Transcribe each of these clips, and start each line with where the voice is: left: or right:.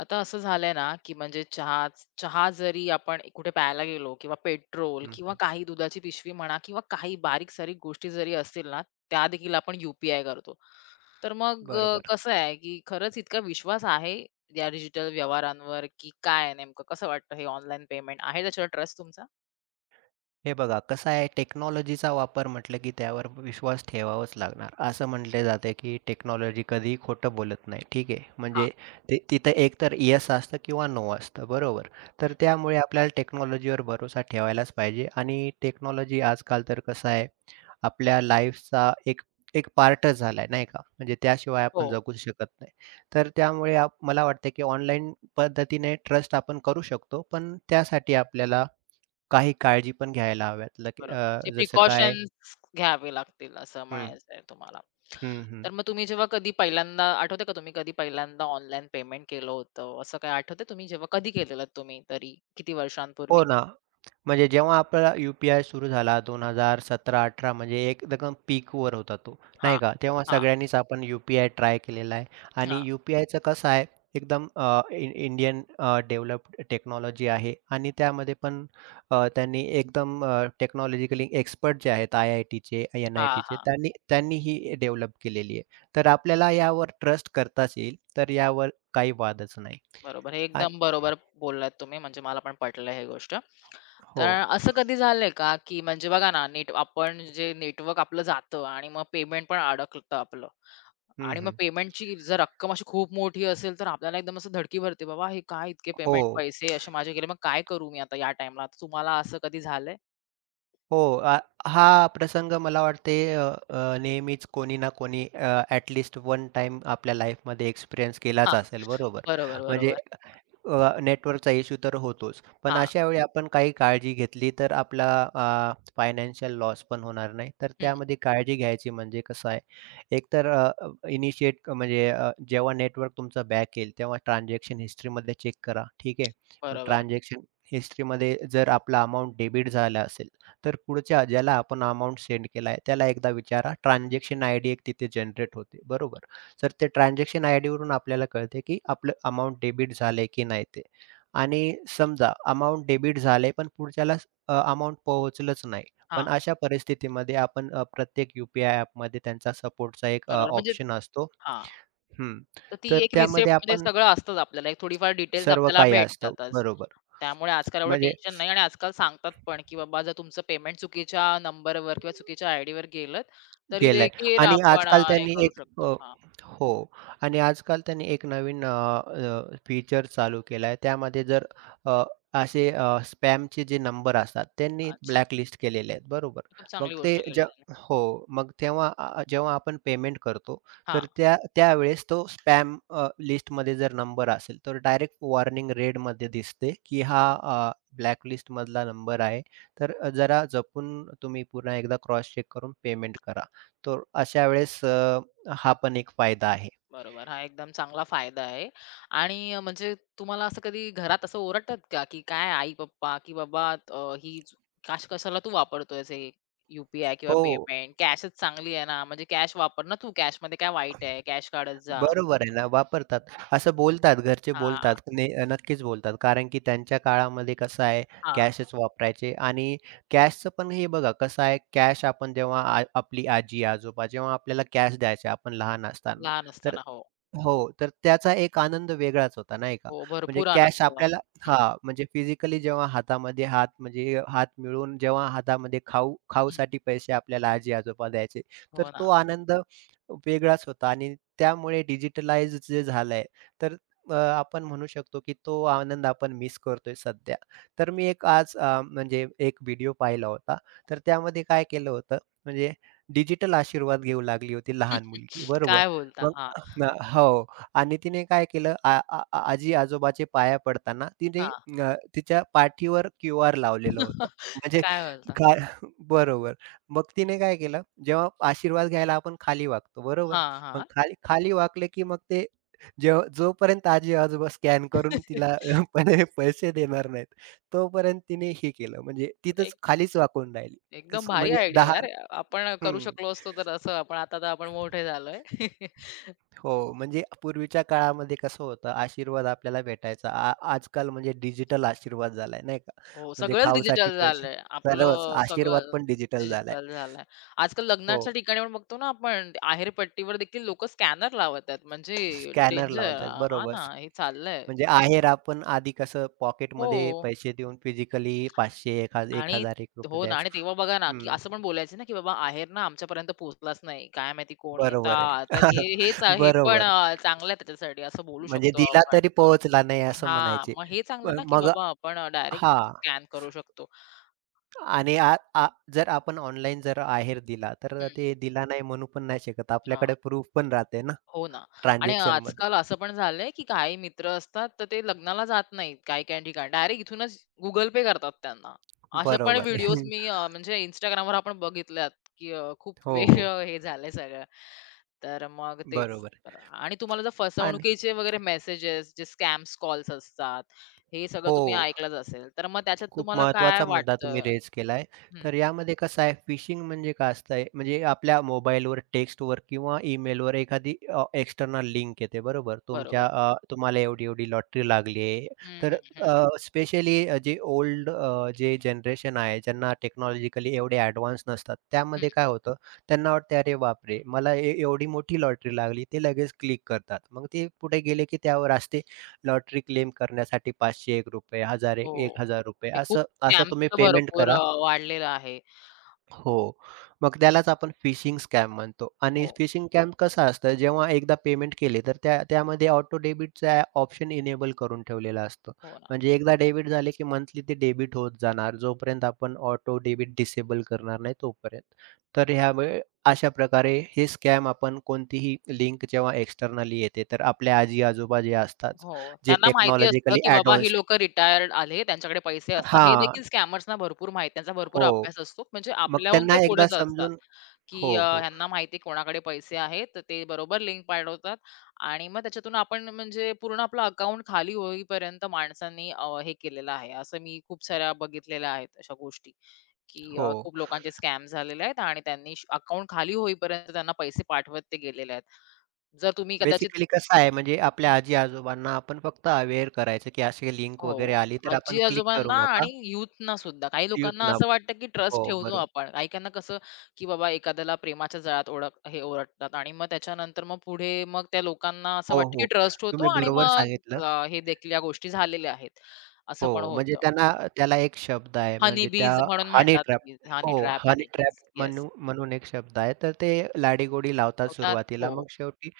left: आता असं झालंय ना, की म्हणजे चहा चहा जरी आपण कुठे प्यायला गेलो किंवा पेट्रोल
right: हं,
left: किंवा
right: हं.
left: काही दुधाची पिशवी म्हणा किंवा काही बारीक-सारीक गोष्टी जरी असतील ना, त्या देखील आपण यू-पी-आय करतो. तर मग
right: बरोबर.
left: कसं आहे, की खरंच इतका विश्वास आहे या डिजिटल व्यवहारांवर, की काय नेमकं कसं वाटतं हे ऑनलाईन पेमेंट आहे त्याच्यावर ट्रस्ट तुमचा?
right: हे बघा कसं आहे, टेक्नॉलॉजीचा वापर म्हटलं की त्यावर विश्वास ठेवावाच लागणार. असं म्हटले जाते की टेक्नॉलॉजी कधीही खोटं बोलत नाही. ठीक आहे.
left: हां.
right: म्हणजे ते तिथं एकतर येस असतं किंवा नो असतं. बरोबर. तर
left: हं.
right: त्यामुळे आपल्याला टेक्नॉलॉजीवर भरोसा ठेवायलाच पाहिजे आणि टेक्नॉलॉजी आजकाल तर कसं आहे, आपल्या लाईफचा एक एक पार्टच झालाय नाही का? म्हणजे त्याशिवाय
left: हो.
right: आपण जगूच शकत नाही. तर त्यामुळे मला वाटतं की ऑनलाईन पद्धतीने ट्रस्ट आपण करू शकतो. पण त्यासाठी आपल्याला काही काळजी पण घ्यायला हव्यात.
left: बरोबर. जे
right: जसं काय.
left: प्रिकॉशन्स घ्यावे लागतील असं
right: हं,
left: म्हणायचं आहे तुम्हाला.
right: हं, हं.
left: तर मग तुम्ही जेव्हा कधी पहिल्यांदा आठवतंय का तुम्ही कधी पहिल्यांदा ऑनलाईन पेमेंट केलं होतं? असं काही आठवतंय तुम्ही जेव्हा कधी केलेलं तुम्ही तरी? किती
right: हो
left: वर्षांपूर्वी?
right: ना. म्हणजे जेव्हा आपला यू-पी-आय सुरू झाला 2017-18, म्हणजे एकदम पीकवर होता तो,
left: हां.
right: नाही का? तेव्हा
left: हां,
right: सगळ्यांनीच आपण यू-पी-आय ट्राय केलेला आहे आणि
left: हां.
right: यू-पी-आयचं कसं आहे, एकदम इन इंडियन डेव्हलप्ड टेक्नॉलॉजी आहे आणि त्यामध्ये पण त्यांनी एकदम टेक्नॉलॉजिकली एक्सपर्ट जे आहेत, आय-आय-टीचे,
left: हां,
right: एन-आय-टीचे,
left: हां.
right: त्यांनी त्यांनी ही डेव्हलप केलेली आहे. तर आपल्याला यावर ट्रस्ट करताच येईल. तर यावर काही वादच नाही.
left: बरोबर. हे
right: आणि
left: एकदम बरोबर बोललात तुम्ही म्हणजे मला पण पटलं हे गोष्ट.
right: हो.
left: तर असं कधी झालंय का, की म्हणजे बघा ना, नेट आपण जे नेटवर्क आपलं जातं आणि मग पेमेंट पण अडकतं आपलं.
right: हं,
left: आणि मग
right: हं.
left: पेमेंटची जर रक्कम अशी खूप मोठी असेल, तर आपल्याला एकदम असं धडकी भरते, "बाबा हे काय इतके
right: हो.
left: पेमेंट पैसे असे माझे गेले, मग काय करू मी आता या टाईमला?" आता तुम्हाला असं कधी झालंय?
right: हो. अ, हा प्रसंग मला वाटते, अ, अ, नेहमीच कोणी ना कोणी वन टाइम आपल्या लाईफमध्ये एक्सपिरियन्स
left: हां.
right: केलाच असेल, बरोबर?
left: बरोबर,
right: म्हणजे
left: बरोबर.
right: नेटवर्कचा इश्यू तर होतोच. पण
left: हां.
right: अशा वेळी आपण काही काळजी घेतली तर आपला अ, फायनान्शियल लॉस पण होणार नाही. तर
left: हं.
right: त्यामध्ये काळजी घ्यायची म्हणजे कसं आहे, एकतर इनिशिएट म्हणजे जेव्हा नेटवर्क तुमचं बॅक येईल, तेव्हा ट्रान्झॅक्शन हिस्ट्रीमध्ये चेक करा, ठीक आहे? मग
left: बरोबर.
right: ट्रान्झॅक्शन हिस्ट्रीमध्ये जर आपला अमाउंट डेबिट झाला असेल, तर पुढच्या ज्याला आपण अमाउंट सेंड केलाय त्याला एकदा विचारा. ट्रान्झॅक्शन आयडी एक तिथे जनरेट होते, बरोबर? तर ते ट्रान्झॅक्शन आयडीवरून आपल्याला कळते, की आपलं अमाउंट डेबिट झालंय की नाही ते. आणि समजा अमाउंट डेबिट झालंय, पण पुढच्याला अ, पोहोचलंच नाही. पण
left: हां.
right: अशा परिस्थितीमध्ये आपण प्रत्येक ॲपमध्ये त्यांचा सपोर्टचा एक
left: बरोबर म्हणजे
right: ऑप्शन असतो.
left: हां.
right: हं.
left: तर ती
right: तर
left: एक
right: त्यामध्ये
left: रिसेप्टमध्ये
right: आपण
left: सगळं असतंच आपल्याला. एक थोडीफार डिटेल्स
right: सर्व
left: आपल्याला
right: काही असतं,
left: भेटतातच.
right: बरोबर.
left: त्यामुळे आजकाल एवढं
right: म्हणजे
left: टेन्शन नाही आणि आजकाल सांगतात पण, की बाबा जर तुमचं पेमेंट चुकीच्या नंबरवर किंवा चुकीच्या आयडीवर गेलंत, तरी
right: गेलंय
left: देखील
right: आणि
left: आपण
right: आजकाल
left: हे
right: त्यांनी
left: करू
right: एक
left: शकतो. हां.
right: हो, आणि आजकाल त्यांनी एक नवीन अ, अ, फीचर चालू केलाय. त्यामध्ये जर अ, असे स्पॅमचे जे नंबर असतात त्यांनी
left: अच्छा.
right: ब्लॅकलिस्ट केलेले आहेत, बरोबर.
left: खूप
right: मग
left: चांगली
right: ते
left: गोष्ट
right: जे
left: केलीत.
right: हो, मग तेव्हा जेव्हा आपण पेमेंट करतो, तर
left: हां.
right: त्या त्यावेळेस तो स्पॅम लिस्टमध्ये जर नंबर असेल, तर डायरेक्ट वॉर्निंग रेडमध्ये दिसते, की
left: हं.
right: हा ब्लॅकलिस्टमधला नंबर आहे. तर जरा जपून तुम्ही पुन्हा एकदा क्रॉस चेक करून पेमेंट करा. तर अशा वेळेस हा पण एक फायदा आहे.
left: बरोबर. हा एकदम चांगला फायदा आहे आणि म्हणजे तुम्हाला असं कधी घरात असं ओरडतात का, की काय आई-पप्पा, की "बाबा ही ज- काश कशाला तू वापरतोयस हे यू-पी-आय किंवा
right: हो,
left: पेमेंट? कॅशच चांगली आहे ना, म्हणजे कॅश वापर ना तू. कॅशमध्ये काय वाईट आहे? कॅश काढत जा."
right: बरोबर आहे ना, वापरतात. असं बोलतात, घरचे बोलतात.
left: हां,
right: नक्कीच बोलतात. कारण की त्यांच्या काळामध्ये कसं आहे,
left: हां.
right: कॅशच वापरायचे आणि कॅशचं पण हे बघा कसं आहे, कॅश आपण जेव्हा आपली आजी-आजोबा जेव्हा आपल्याला कॅश द्यायचे आपण लहान असताना,
left: लहान
right: तर
left: असताना. हो,
right: हो, तर त्याचा एक आनंद वेगळाच होता, नाही का?
left: हो.
right: म्हणजे
left: भरपूर
right: कॅश
left: आनंद.
right: आपल्याला
left: हं,
right: हां, म्हणजे फिजिकली जेव्हा हातामध्ये हात, म्हणजे हात मिळवून, जेव्हा हातामध्ये
left: हं.
right: खाऊसाठी पैसे आपल्याला आजी-आजोबा द्यायचे,
left: हो
right: तर तो
left: ना.
right: आनंद वेगळाच होता आणि त्यामुळे डिजिटलाइज जे झालंय, तर आपण म्हणू शकतो, की तो आनंद आपण मिस करतोय सध्या. तर मी एक आज म्हणजे एक व्हिडिओ पाहिला होता. तर त्यामध्ये काय केलं होतं, म्हणजे डिजिटल आशीर्वाद घेऊ लागली होती लहान मुलगी, बरोबर.
left: काय बोलता?
right: मग
left: हां,
right: हो, आणि तिने काय केलं, आ आ आजी-आजोबाचे पाया पडताना तिने
left: हां.
right: तिच्या पाठीवर क्यूआर लावलेलं होतं. म्हणजे
left: काय बोलता?
right: काय बरोबर. मग तिने काय केलं, जेव्हा आशीर्वाद घ्यायला आपण खाली वागतो, बरोबर?
left: हां,
right: मग
left: हां.
right: खाली खाली वाकले, की मग ते जोपर्यंत आजी-आजोबा स्कॅन करून तिला पण पैसे देणार नाहीत, तोपर्यंत तिने हे केलं, म्हणजे तिथंच
left: एक
right: खालीच वाकून राहिली.
left: एकदम
right: कसं
left: भारी
right: म्हणजे
left: आयडिया
right: 10.
left: यार. आपण करू
right: हं.
left: शकलो असतो तर असं आपण आता तर आपण मोठे झालोय.
right: हो, म्हणजे पूर्वीच्या काळामध्ये कसं होतं, आशीर्वाद आपल्याला भेटायचा. आजकाल म्हणजे डिजिटल आशीर्वाद झालाय, नाही का?
left: हो,
right: म्हणजे
left: सगळंच
right: खाऊसाठी
left: डिजिटल
right: पैसे,
left: झालंय.
right: सर्वच
left: आपलं
right: आशीर्वाद
left: सगळं
right: पण डिजिटल झालाय.
left: डिजिटल झालंय. आजकाल
right: हो.
left: लग्नाच्या ठिकाणी पण बघतो ना आपण आहेरपट्टीवर देखील लोकं स्कॅनर लावत आहेत. म्हणजे
right: स्कॅनर
left: डेंजर
right: लावतात
left: हां
right: बरोबर.
left: ना, हे चाललंय.
right: म्हणजे आहेर आपण आधी कसं
left: हो
right: पॉकेटमध्ये पैसे देऊन फिजिकली 500, 1000,
left: आणि
right: ₹1000
left: हो ना
right: द्यायचो.
left: आणि तेव्हा बघा ना, की
right: हं,
left: असं पण बोलायचे ना, की "बाबा आहेर ना आमच्यापर्यंत पोहोचलाच नाही. काय माहिती कोणी
right: बरोबर
left: आता"
right: आहे.
left: तर हे हेच आहे पण
right: बरोबर.
left: चांगलं आहे त्याच्यासाठी असं बोलू
right: म्हणजे
left: शकतो
right: दिला
left: आपण.
right: तरी पोहोचला नाही असं
left: हां,
right: म्हणायचे.
left: मग हे चांगलं
right: पण
left: ना, की
right: मग
left: बाबा आपण डायरेक्ट
right: हां.
left: स्कॅन करू शकतो.
right: आणि आ आ जर आपण ऑनलाईन जर आहेर दिला, तर
left: हं.
right: ते दिला नाही म्हणू पण नाही शकत.
left: हां.
right: आपल्याकडे प्रूफ पण राहते ना
left: हो ना आणि
right: ट्रान्झॅक्शनमध्ये.
left: आजकाल असं पण झालंय, की काही मित्र असतात, तर ते लग्नाला जात नाहीत काही-काही ठिकाणी. डायरेक्ट इथूनच Google Pay करतात त्यांना. असे पण
right: बरोबर
left: व्हिडिओज
right: आहे.
left: मी म्हणजे Instagramवर आपण बघितल्यात, की खूप
right: हो,
left: वेगळं
right: हो.
left: हे झालंय सगळं. तर मग तेच.
right: बरोबर.
left: तर आणि तुम्हाला जर
right: आणि
left: फसवणुकीचे वगैरे मेसेजेस, जे स्कॅम्स कॉल्स असतात, हे सगळं
right: हो.
left: तुम्ही ऐकलंच असेल. तर मग त्याच्यात
right: खूप
left: तुम्हाला काय
right: महत्त्वाचा मुद्दा तुम्ही
left: वाटतं?
right: रेज केलाय.
left: हं,
right: तर यामध्ये कसं आहे, फिशिंग म्हणजे काय असतंय, म्हणजे आपल्या मोबाईलवर, टेक्स्टवर किंवा ईमेलवर एखादी एक्स्टर्नल लिंक येते, बरोबर?
left: बरोबर.
right: तुम्हाला एवढी-एवढी लॉटरी लागली आहे.
left: हं,
right: तर
left: हं, हं,
right: स्पेशली जे ओल्ड जे जनरेशन आहे, ज्यांना टेक्नॉलॉजिकली एवढे ॲडव्हान्स नसतात,
left: हं.
right: त्यामध्ये काय होतं, त्यांना वाटते, "अरे बापरे! मला एवढी मोठी लॉटरी लागली." ते लगेच क्लिक करतात. मग ते पुढे गेले की त्यावर असते, लॉटरी क्लेम करण्यासाठी ₹501, ₹1000,
left: हो.
right: ₹1000
left: ते खूप
right: असं, असं
left: स्कॅमचं
right: तुम्ही
left: तर
right: पेमेंट
left: भरपूर
right: करा.
left: वाढलेलं आहे.
right: हो. मग त्यालाच आपण फिशिंग स्कॅम म्हणतो आणि
left: हो,
right: फिशिंग स्कॅम कसं असतं, जेव्हा एकदा पेमेंट केले, तर त्यामध्ये ऑटो डेबिटचा ऑप्शन इनेबल करून ठेवलेला असतो.
left: हो ना.
right: म्हणजे एकदा डेबिट झाले, की मंथली ते डेबिट होत जाणार, जोपर्यंत आपण ऑटो डेबिट डिसेबल करणार नाही तोपर्यंत. तर ह्यामुळे अशा प्रकारे हे स्कॅम, आपण कोणतीही लिंक जेव्हा एक्सटर्नली येते, तर आपले आजी-आजोबा जे असतात,
left: हो.
right: जे
left: त्यांना माहिती असतं,
right: टेक्नॉलॉजिकली
left: की बाबा ही
right: ॲडव्हान्स्ड.
left: लोकं रिटायर्ड आले, त्यांच्याकडे पैसे असणार. हे
right: हां.
left: देखील स्कॅमर्सना भरपूर माहिती त्यांचा भरपूर
right: हो.
left: अभ्यास असतो. म्हणजे
right: मग
left: आपल्याहून ते
right: त्यांना एकदा
left: पुढेच असतात,
right: समजून
left: की
right: हो, हो,
left: ह्यांना माहिती कोणाकडे पैसे आहेत. तर ते बरोबर लिंक पाठवतात आणि मग त्याच्यातून आपण म्हणजे पूर्ण आपलं अकाउंट खाली होईपर्यंत माणसांनी हे केलेलं आहे. असं मी खूप साऱ्या बघितलेल्या आहेत अशा गोष्टी. की
right: हो.
left: खूप लोकांचे स्कॅम झालेले आहेत आणि त्यांनी श अकाउंट खाली होईपर्यंत त्यांना पैसे पाठवत ते गेलेले आहेत. जर तुम्ही कदाचित
right: बेसिकली कसं आहे, म्हणजे आपल्या
left: हं,
right: आजी-आजोबांना आपण फक्त अवेअर करायचं, की अशी लिंक
left: हो.
right: वगैरे आली तर आपण क्लिक करू
left: आजी-आजोबांना
right: नका,
left: आणि यूथना सुद्धा. काही
right: येऊत
left: लोकांना
right: ना.
left: असं वाटतं की
right: हो,
left: ट्रस्ट ठेवतो
right: बरोबर.
left: आपण. काहीकाहींना कसं की बाबा एखाद्याला प्रेमाच्या जाळ्यात ओढक हे ओरडतात आणि मग त्याच्यानंतर मग पुढे मग त्या लोकांना असं
right: हो,
left: वाटतं की
right: हो.
left: ट्रस्ट होतो
right: तुम्ही
left: आणि
right: बरोबर
left: मग
right: सांगितलं.
left: हे देखील या गोष्टी झालेल्या आहेत. असं पण
right: हो, म्हणजे
left: होतं.
right: त्यांना, त्याला एक शब्द आहे,
left: हनी
right: म्हणजे त्या
left: बीज म्हणून
right: हनी
left: म्हणतात ते
right: ट्रॅप.
left: बीज. हनी
right: हो,
left: ट्रॅप,
right: हनी
left: हनी
right: ट्रॅप
left: बीज. येस
right: म्हणून एक शब्द आहे. तर ते लाडी-गोडी लावतात
left: होतात.
right: सुरुवातीला.
left: हो.
right: मग शेवटी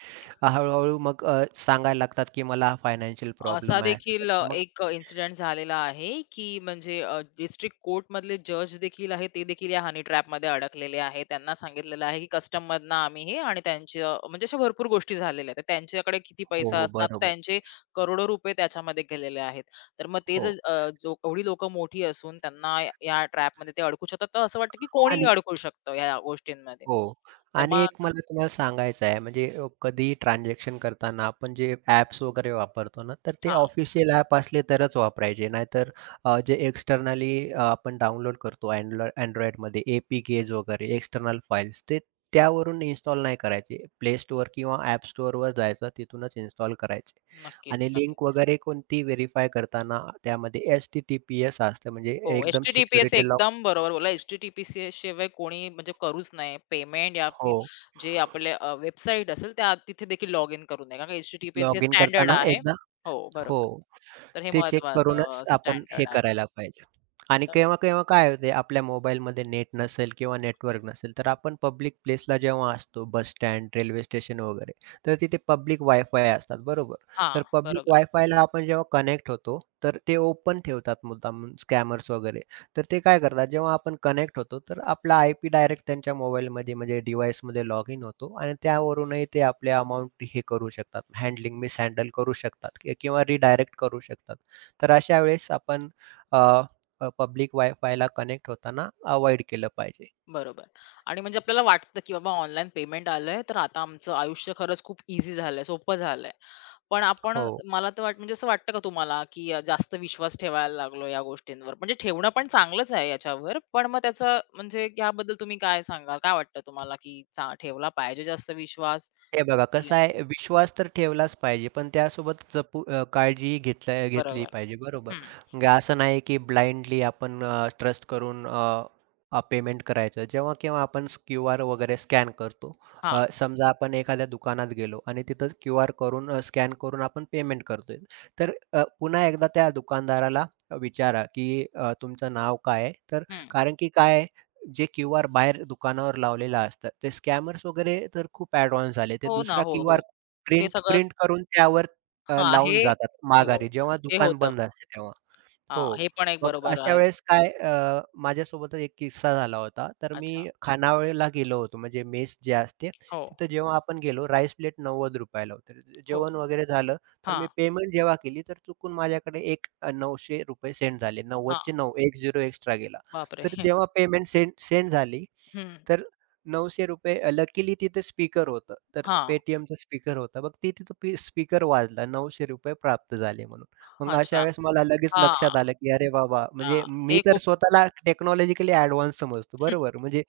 right: हळू मग सांगायला लागतात, की मला फायनान्शियल
left: असा
right: प्रॉब्लेम आहे असं
left: देखील
right: तसं. मग
left: एक इन्सिडेंट झालेला आहे, की म्हणजे कोर्टमधले जज देखील आहेत, ते देखील या हनी ट्रॅपमध्ये अडकलेले आहे त्यांना सांगितलेलं आहे, की कस्टममधनं आम्ही हे आणि त्यांच्या म्हणजे अशा भरपूर गोष्टी झालेल्या आहेत. तर त्यांच्याकडे किती
right: हो,
left: पैसा
right: हो,
left: असणार, तर
right: बरोबर.
left: त्यांचे करोडो रुपये त्याच्यामध्ये गेलेले आहेत. तर मग ते जर
right: हो
left: जो एवढी लोकं मोठी असून त्यांना या ट्रॅपमध्ये ते अडकू शकतात, तर असं वाटतं, की कोणीही
right: आणि
left: अडकू शकतं या गोष्टींमध्ये.
right: हो.
left: तर
right: आणि एक
left: मग
right: मला तुम्हाला सांगायचं आहे, म्हणजे कधीही ट्रान्झॅक्शन करताना आपण जे ॲप्स वगैरे वापरतो ना, तर ते
left: हां,
right: ऑफिशियल ॲप असले तरच वापरायचे. नाहीतर जे एक्स्टर्नली आपण डाउनलोड करतो Androidमध्ये ए-पी-केज वगैरे एक्स्टर्नल फाइल्स, ते त्यावरून इन्स्टॉल नाही करायचे. प्ले स्टोअर किंवा ॲप स्टोअरवर जायचं, तिथूनच इन्स्टॉल करायचे.
left: नक्कीच,
right: आणि लिंक
left: नक्कीच.
right: वगैरे कोणती व्हेरिफाय करताना, त्यामध्ये एच-टी-टी-पी-एस असतं, म्हणजे
left: हो,
right: एकदम
left: एच-टी-टी-पी-एस
right: सिक्युरिटी लॉक.
left: एकदम बरोबर बोलला. एच टी टी पी शिवाय कोणी म्हणजे करूच नाही. पेमेंट या फिर
right: हो.
left: जे आपले वेबसाईट असेल त्या तिथे देखील लॉग इन करू नये. कारण एच-टी-टी-पी-एस हे
right: लॉगिन
left: स्टँडर्ड
right: करताना
left: आहे.
right: एकदा
left: हो,
right: हो.
left: बरोबर. तर हे
right: ते चेक करूनच
left: महत्वाचं
right: आपण हे
left: स्टँडर्ड आहे.
right: करायला पाहिजे. आणि
left: बरोबर.
right: केव्हा-केव्हा काय होते, आपल्या मोबाईलमध्ये नेट नसेल किंवा नेटवर्क नसेल, तर आपण पब्लिक प्लेसला जेव्हा असतो, बस स्टँड, रेल्वे स्टेशन वगैरे, तर तिथे पब्लिक वाय-फाय असतात बरोबर. तर
left: हां,
right: पब्लिक
left: बरोबर.
right: वाय-फायला आपण जेव्हा कनेक्ट होतो, तर ते ओपन ठेवतात मुद्दामून स्कॅमर्स वगैरे. तर ते काय करतात, जेव्हा आपण कनेक्ट होतो, तर आपला आय-पी डायरेक्ट त्यांच्या मोबाईलमध्ये म्हणजे डिव्हाइसमध्ये लॉग इन होतो आणि त्यावरूनही ते आपले अमाउंट हे करू शकतात, हँडलिंग मिसहँडल करू शकतात, किंवा रिडायरेक्ट करू शकतात. तर अशा वेळेस आपण अ, अ, पब्लिक वायफायला कनेक्ट होताना अव्हॉइड केलं पाहिजे.
left: बरोबर. आणि म्हणजे आपल्याला वाटतं, की बाबा ऑनलाईन पेमेंट आलंय, तर आता आमचं आयुष्य खरंच खूप ईझी झालंय, सोपं झालंय. पण आपण
right: हो.
left: मला तर वाट म्हणजे असं वाटतं का तुम्हाला, की जास्त विश्वास ठेवायला लागलो या गोष्टींवर? म्हणजे ठेवणं पण चांगलंच आहे याच्यावर, पण मग त्याचं म्हणजे याबद्दल तुम्ही काय सांगाल? काय वाटतं तुम्हाला, की चा ठेवला पाहिजे जास्त विश्वास?
right: हे बघा
left: की
right: कसं आहे, विश्वास तर ठेवलाच पाहिजे, पण त्यासोबत काळजीही घेतली
left: बरोबर.
right: पाहिजे बरोबर.
left: हं.
right: म्हणजे असं नाही की ब्लाइंडली आपण ट्रस्ट करून अ, अ, पेमेंट करायचं. जेव्हा केव्हा आपण क्यूआर वगैरे स्कॅन करतो.
left: हां.
right: समजा आपण एखाद्या दुकानात गेलो आणि तिथं क्यूआर करून स्कॅन करून आपण पेमेंट करतोय. तर पुन्हा एकदा त्या दुकानदाराला विचारा की तुमचं नाव काय आहे? तर
left: हं.
right: कारण की काय, जे क्यूआर बाहेर दुकानावर लावलेलं असतं, ते स्कॅमर्स वगैरे तर खूप एडव्हान्स झाले. ते
left: हो ना.
right: दुसरा
left: हो, हो.
right: क्यूआर
left: ते
right: प्रिंट प्रिंट
left: सगळंच
right: करून त्यावर
left: हां, हे
right: लावून जातात
left: हे हो.
right: माघारी, जेव्हा
left: हे
right: दुकान
left: होतं.
right: बंद असते तेव्हा. हो.
left: हां, हे पण एक
right: मग
left: बरोबर
right: अशा
left: आहे.
right: वेळेस काय, माझ्यासोबतच एक किस्सा झाला होता. तर मी
left: अच्छा.
right: खानावळीला गेलो होतो, म्हणजे मेस जे असते,
left: हो.
right: तिथं जेव्हा आपण गेलो, राईस प्लेट ₹90 ला होती.
left: हो.
right: जेवण वगैरे झालं, तर मी
left: हां.
right: पेमेंट जेव्हा केली, तर चुकून माझ्याकडे एक ₹900 सेंड झाले.
left: हा
right: 90 चे एक झिरो एक्स्ट्रा गेला. तर
left: बापरे!
right: जेव्हा पेमेंट सेंड सेंड झाली,
left: हं,
right: तर ₹900 लकीली तिथं स्पीकर होतं. तर
left: हां,
right: Paytmचं स्पीकर होतं. मग ते तिथं स्पीकर वाजला ₹900 प्राप्त झाले म्हणून. मग अशा
left: अच्छा.
right: वेळेस मला लगेच
left: हां,
right: लक्षात आलं, की अरे बाबा,
left: हां,
right: म्हणजे मी
left: हे
right: तर
left: खूप
right: स्वतःला टेक्नॉलॉजिकली ॲडव्हान्स समजतो, बरोबर. म्हणजे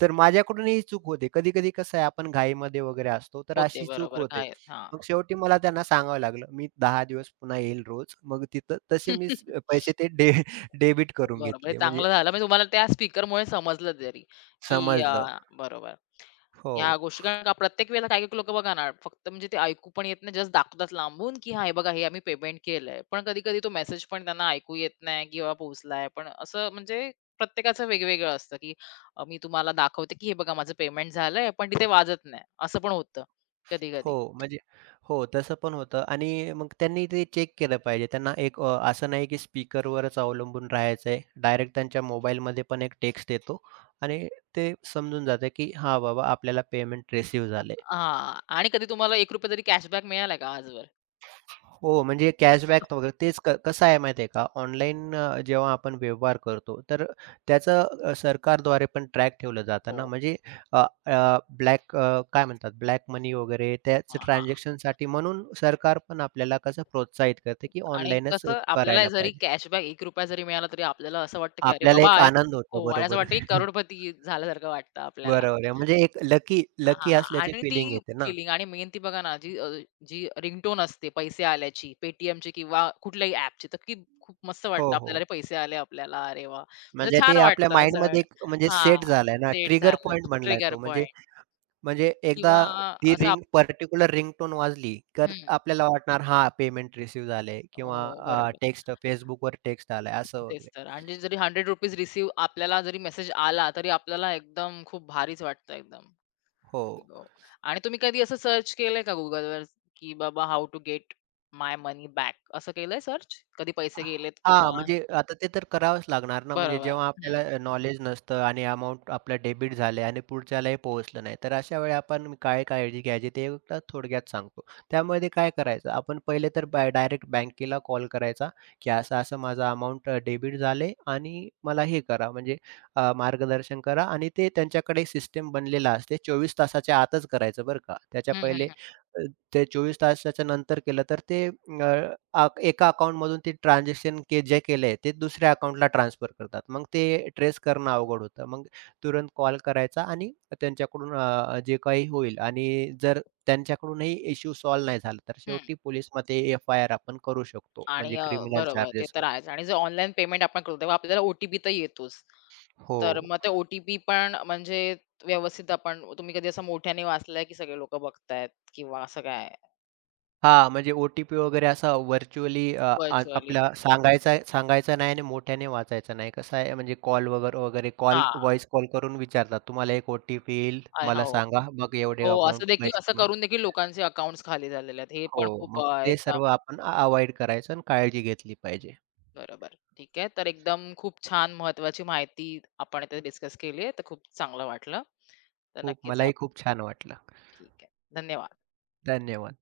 right: तर माझ्याकडून ही चूक होते. कधी-कधी कसं आहे, आपण घाईमध्ये वगैरे असतो, तर
left: होते
right: अशी चूक
left: बरोबर
right: होते.
left: घायल. हां.
right: मग शेवटी मला त्यांना सांगावं लागलं, "मी 10 दिवस पुन्हा येईल रोज." मग तिथं तसे मी पैसे ते डेबिट करून
left: बरोबर, हे
right: घेतले, म्हणजे
left: चांगलं झालं म्हणजे तुम्हाला त्या स्पीकरमुळे समजलं तरी, की
right: समजलं.
left: बरोबर. ह्या
right: हो.
left: गोष्टी कारण का प्रत्येक वेळेला काही लोकं बघा ना, फक्त म्हणजे ते ऐकू पण येत नाही, जस्ट दाखवतात लांबून, की "हां, हे बघा हे आम्ही पेमेंट केलंय." पण कधी-कधी तो मेसेज पण त्यांना ऐकू येत नाही किंवा पोहोचलाय. पण असं म्हणजे प्रत्येकाचं वेगवेगळं असतं, की मी तुम्हाला दाखवते, की "हे बघा माझं पेमेंट झालंय," पण तिथे वाजत नाही. असं पण होतं
right: हो,
left: कधी-कधी.
right: म्हणजे हो, तसं पण होतं आणि मग त्यांनी ते चेक केलं पाहिजे. त्यांना एक असं नाही की स्पीकरवरच अवलंबून राहायचं आहे. डायरेक्ट त्यांच्या मोबाईलमध्ये पण एक टेक्स्ट येतो आणि ते समजून जातं की हां, बाबा, आपल्याला पेमेंट रिसीव्ह झालं आहे.
left: हां. आणि कधी तुम्हाला ₹1 तरी कॅशबॅक मिळालाय का आजवर?
right: हो, म्हणजे कॅशबॅक वगैरे तेच कसं आहे माहिती आहे का, ऑनलाईन जेव्हा आपण व्यवहार करतो, तर त्याचं सरकारद्वारे पण ट्रॅक ठेवलं जातं
left: हो.
right: ना. म्हणजे अ, अ, ब्लॅक काय म्हणतात, ब्लॅक मनी वगैरे, त्याच
left: हां, हां.
right: ट्रान्झॅक्शनसाठी म्हणून सरकार पण आपल्याला कसं प्रोत्साहित करते, की
left: आणि
right: ऑनलाईनच
left: कसं आपल्याला
right: करायला
left: जरी
right: पाहिजे.
left: कॅशबॅक ₹1 जरी मिळाला तरी आपल्याला असं वाटतं, की अरे
right: आपल्याला एक
left: बाबा एक-
right: आनंद होतो.
left: हो आणि असं
right: बरोबर.
left: वाटतं, की करोडपती झाल्यासारखं वाटतं आपल्याला.
right: बरोबर आहे. म्हणजे एक लकी लकी
left: हां.
right: असल्याची
left: आणि ती
right: फीलिंग येते ना.
left: फीलिंग आणि मेन ती बघा ना जी जी रिंगटोन असते पैसे आल्याची Paytmची किंवा कुठल्याही ॲपची तर ती खूप मस्त
right: हो,
left: वाटतं आपल्याला. अरे
right: हो.
left: पैसे आले आपल्याला. अरे वाह! म्हणजे
right: म्हणजे
left: छान
right: ते आपल्या
left: वाटतं असं.
right: माइंडमध्ये एक, म्हणजे
left: हां.
right: सेट झालाय ना,
left: सेट
right: ट्रिगर
left: झालं.
right: पॉइंट बनलाय
left: ट्रिगर
right: तो. म्हणजे
left: पॉइंट
right: म्हणजे एकदा
left: किंवा
right: ती
left: असं आप
right: पर्टिक्युलर रिंगटोन वाजली, तर
left: हं.
right: आपल्याला वाटणार हां, पेमेंट रिसीव्ह झाले किंवा
left: हो, बरोबर.
right: Facebookवर टेक्स्ट आलाय असं
left: तेच
right: वगैरे.
left: तर आणि जे जरी ₹100 रिसीव्ह आपल्याला जरी मेसेज आला, तरी आपल्याला एकदम खूप भारीच वाटतं एकदम.
right: हो.
left: हो. आणि तुम्ही कधी असं सर्च केलंय का Googleवर, की बाबा how to get my money back असं केलंय सर्च? कधी पैसे गेलेत
right: हां,
left: किंवा
right: म्हणजे आता ते तर करावंच लागणार ना, म्हणजे
left: बरोबर.
right: जेव्हा
left: हं.
right: आपल्याला नॉलेज नसतं आणि अमाउंट आपलं डेबिट झालंय आणि पुढच्यालाही पोहोचलं नाही, तर अशा वेळी आपण काय काळजी घ्यायची ते एकदा थोडक्यात सांगतो. त्यामध्ये काय करायचं, आपण पहिले तर डायरेक्ट बँकेला कॉल करायचा, की असं-असं माझं अमाउंट डेबिट झालंय आणि मला हे करा, म्हणजे मार्गदर्शन करा, आणि ते त्यांच्याकडे सिस्टम बनलेला असते. 24 तासाच्या आतच करायचं बरं का. त्याच्या
left: हं, हं,
right: पहिले,
left: हं,
right: ते 24 तासाच्या नंतर केलं तर ते अ, आ एका अकाउंटमधून ते ट्रान्झॅक्शन जे केलंय ते दुसऱ्या अकाउंटला ट्रान्सफर करतात. मग ते ट्रेस करणं अवघड होतं. मग तुरंत कॉल करायचा आणि त्यांच्याकडून जे काही होईल, आणि जर त्यांच्याकडूनही इश्यू सॉल्व्ह नाही झाला, तर
left: हं.
right: शेवटी पोलिसमध्ये एफ-आय-आर आपण करू शकतो.
left: आणि
right: म्हणजे क्रिमिनल
left: बरोबर ते
right: चार्जेसवर.
left: तर आहेच आणि जे ऑनलाईन पेमेंट आपण करतो तेव्हा आपल्याला ओ तर येतोच.
right: हो.
left: तर मग ते ओ पण म्हणजे व्यवस्थित आपण तुम्ही कधी असं मोठ्याने वाचलंय, की सगळे लोकं बघतायत किंवा असं काय
right: हां, म्हणजे ओ-टी-पी वगैरे असा व्हर्चुअली अ, आ
left: व्हर्चुअली?
right: आपला सांगायचा सांगायचा नाही आणि मोठ्याने वाचायचा नाही. कसं आहे, म्हणजे कॉल वगैरे वगैरे, कॉल,
left: हां.
right: व्हॉईस कॉल करून विचारतात, "तुम्हाला एक ओ-टी-पी येईल,
left: आय
right: मला
left: हो.
right: सांगा, मग एवढे
left: हो,
right: अमाउंट
left: असं देखील
right: पैसे
left: असं
right: तुम्हाला."
left: करून देखील लोकांचे अकाउंट्स खाली झालेले आहेत. हे
right: हो,
left: पण खूप
right: मग ते
left: एकदम
right: सर्व आपण अव्हॉइड करायचं आणि काळजी घेतली पाहिजे.
left: बरोबर. ठीक आहे. तर एकदम खूप छान महत्वाची माहिती आपण इथे डिस्कस केली आहे. तर खूप चांगलं वाटलं. तर नक्कीच
right: मलाही
left: आप
right: खूप छान वाटलं.
left: ठीक आहे. धन्यवाद.
right: धन्यवाद.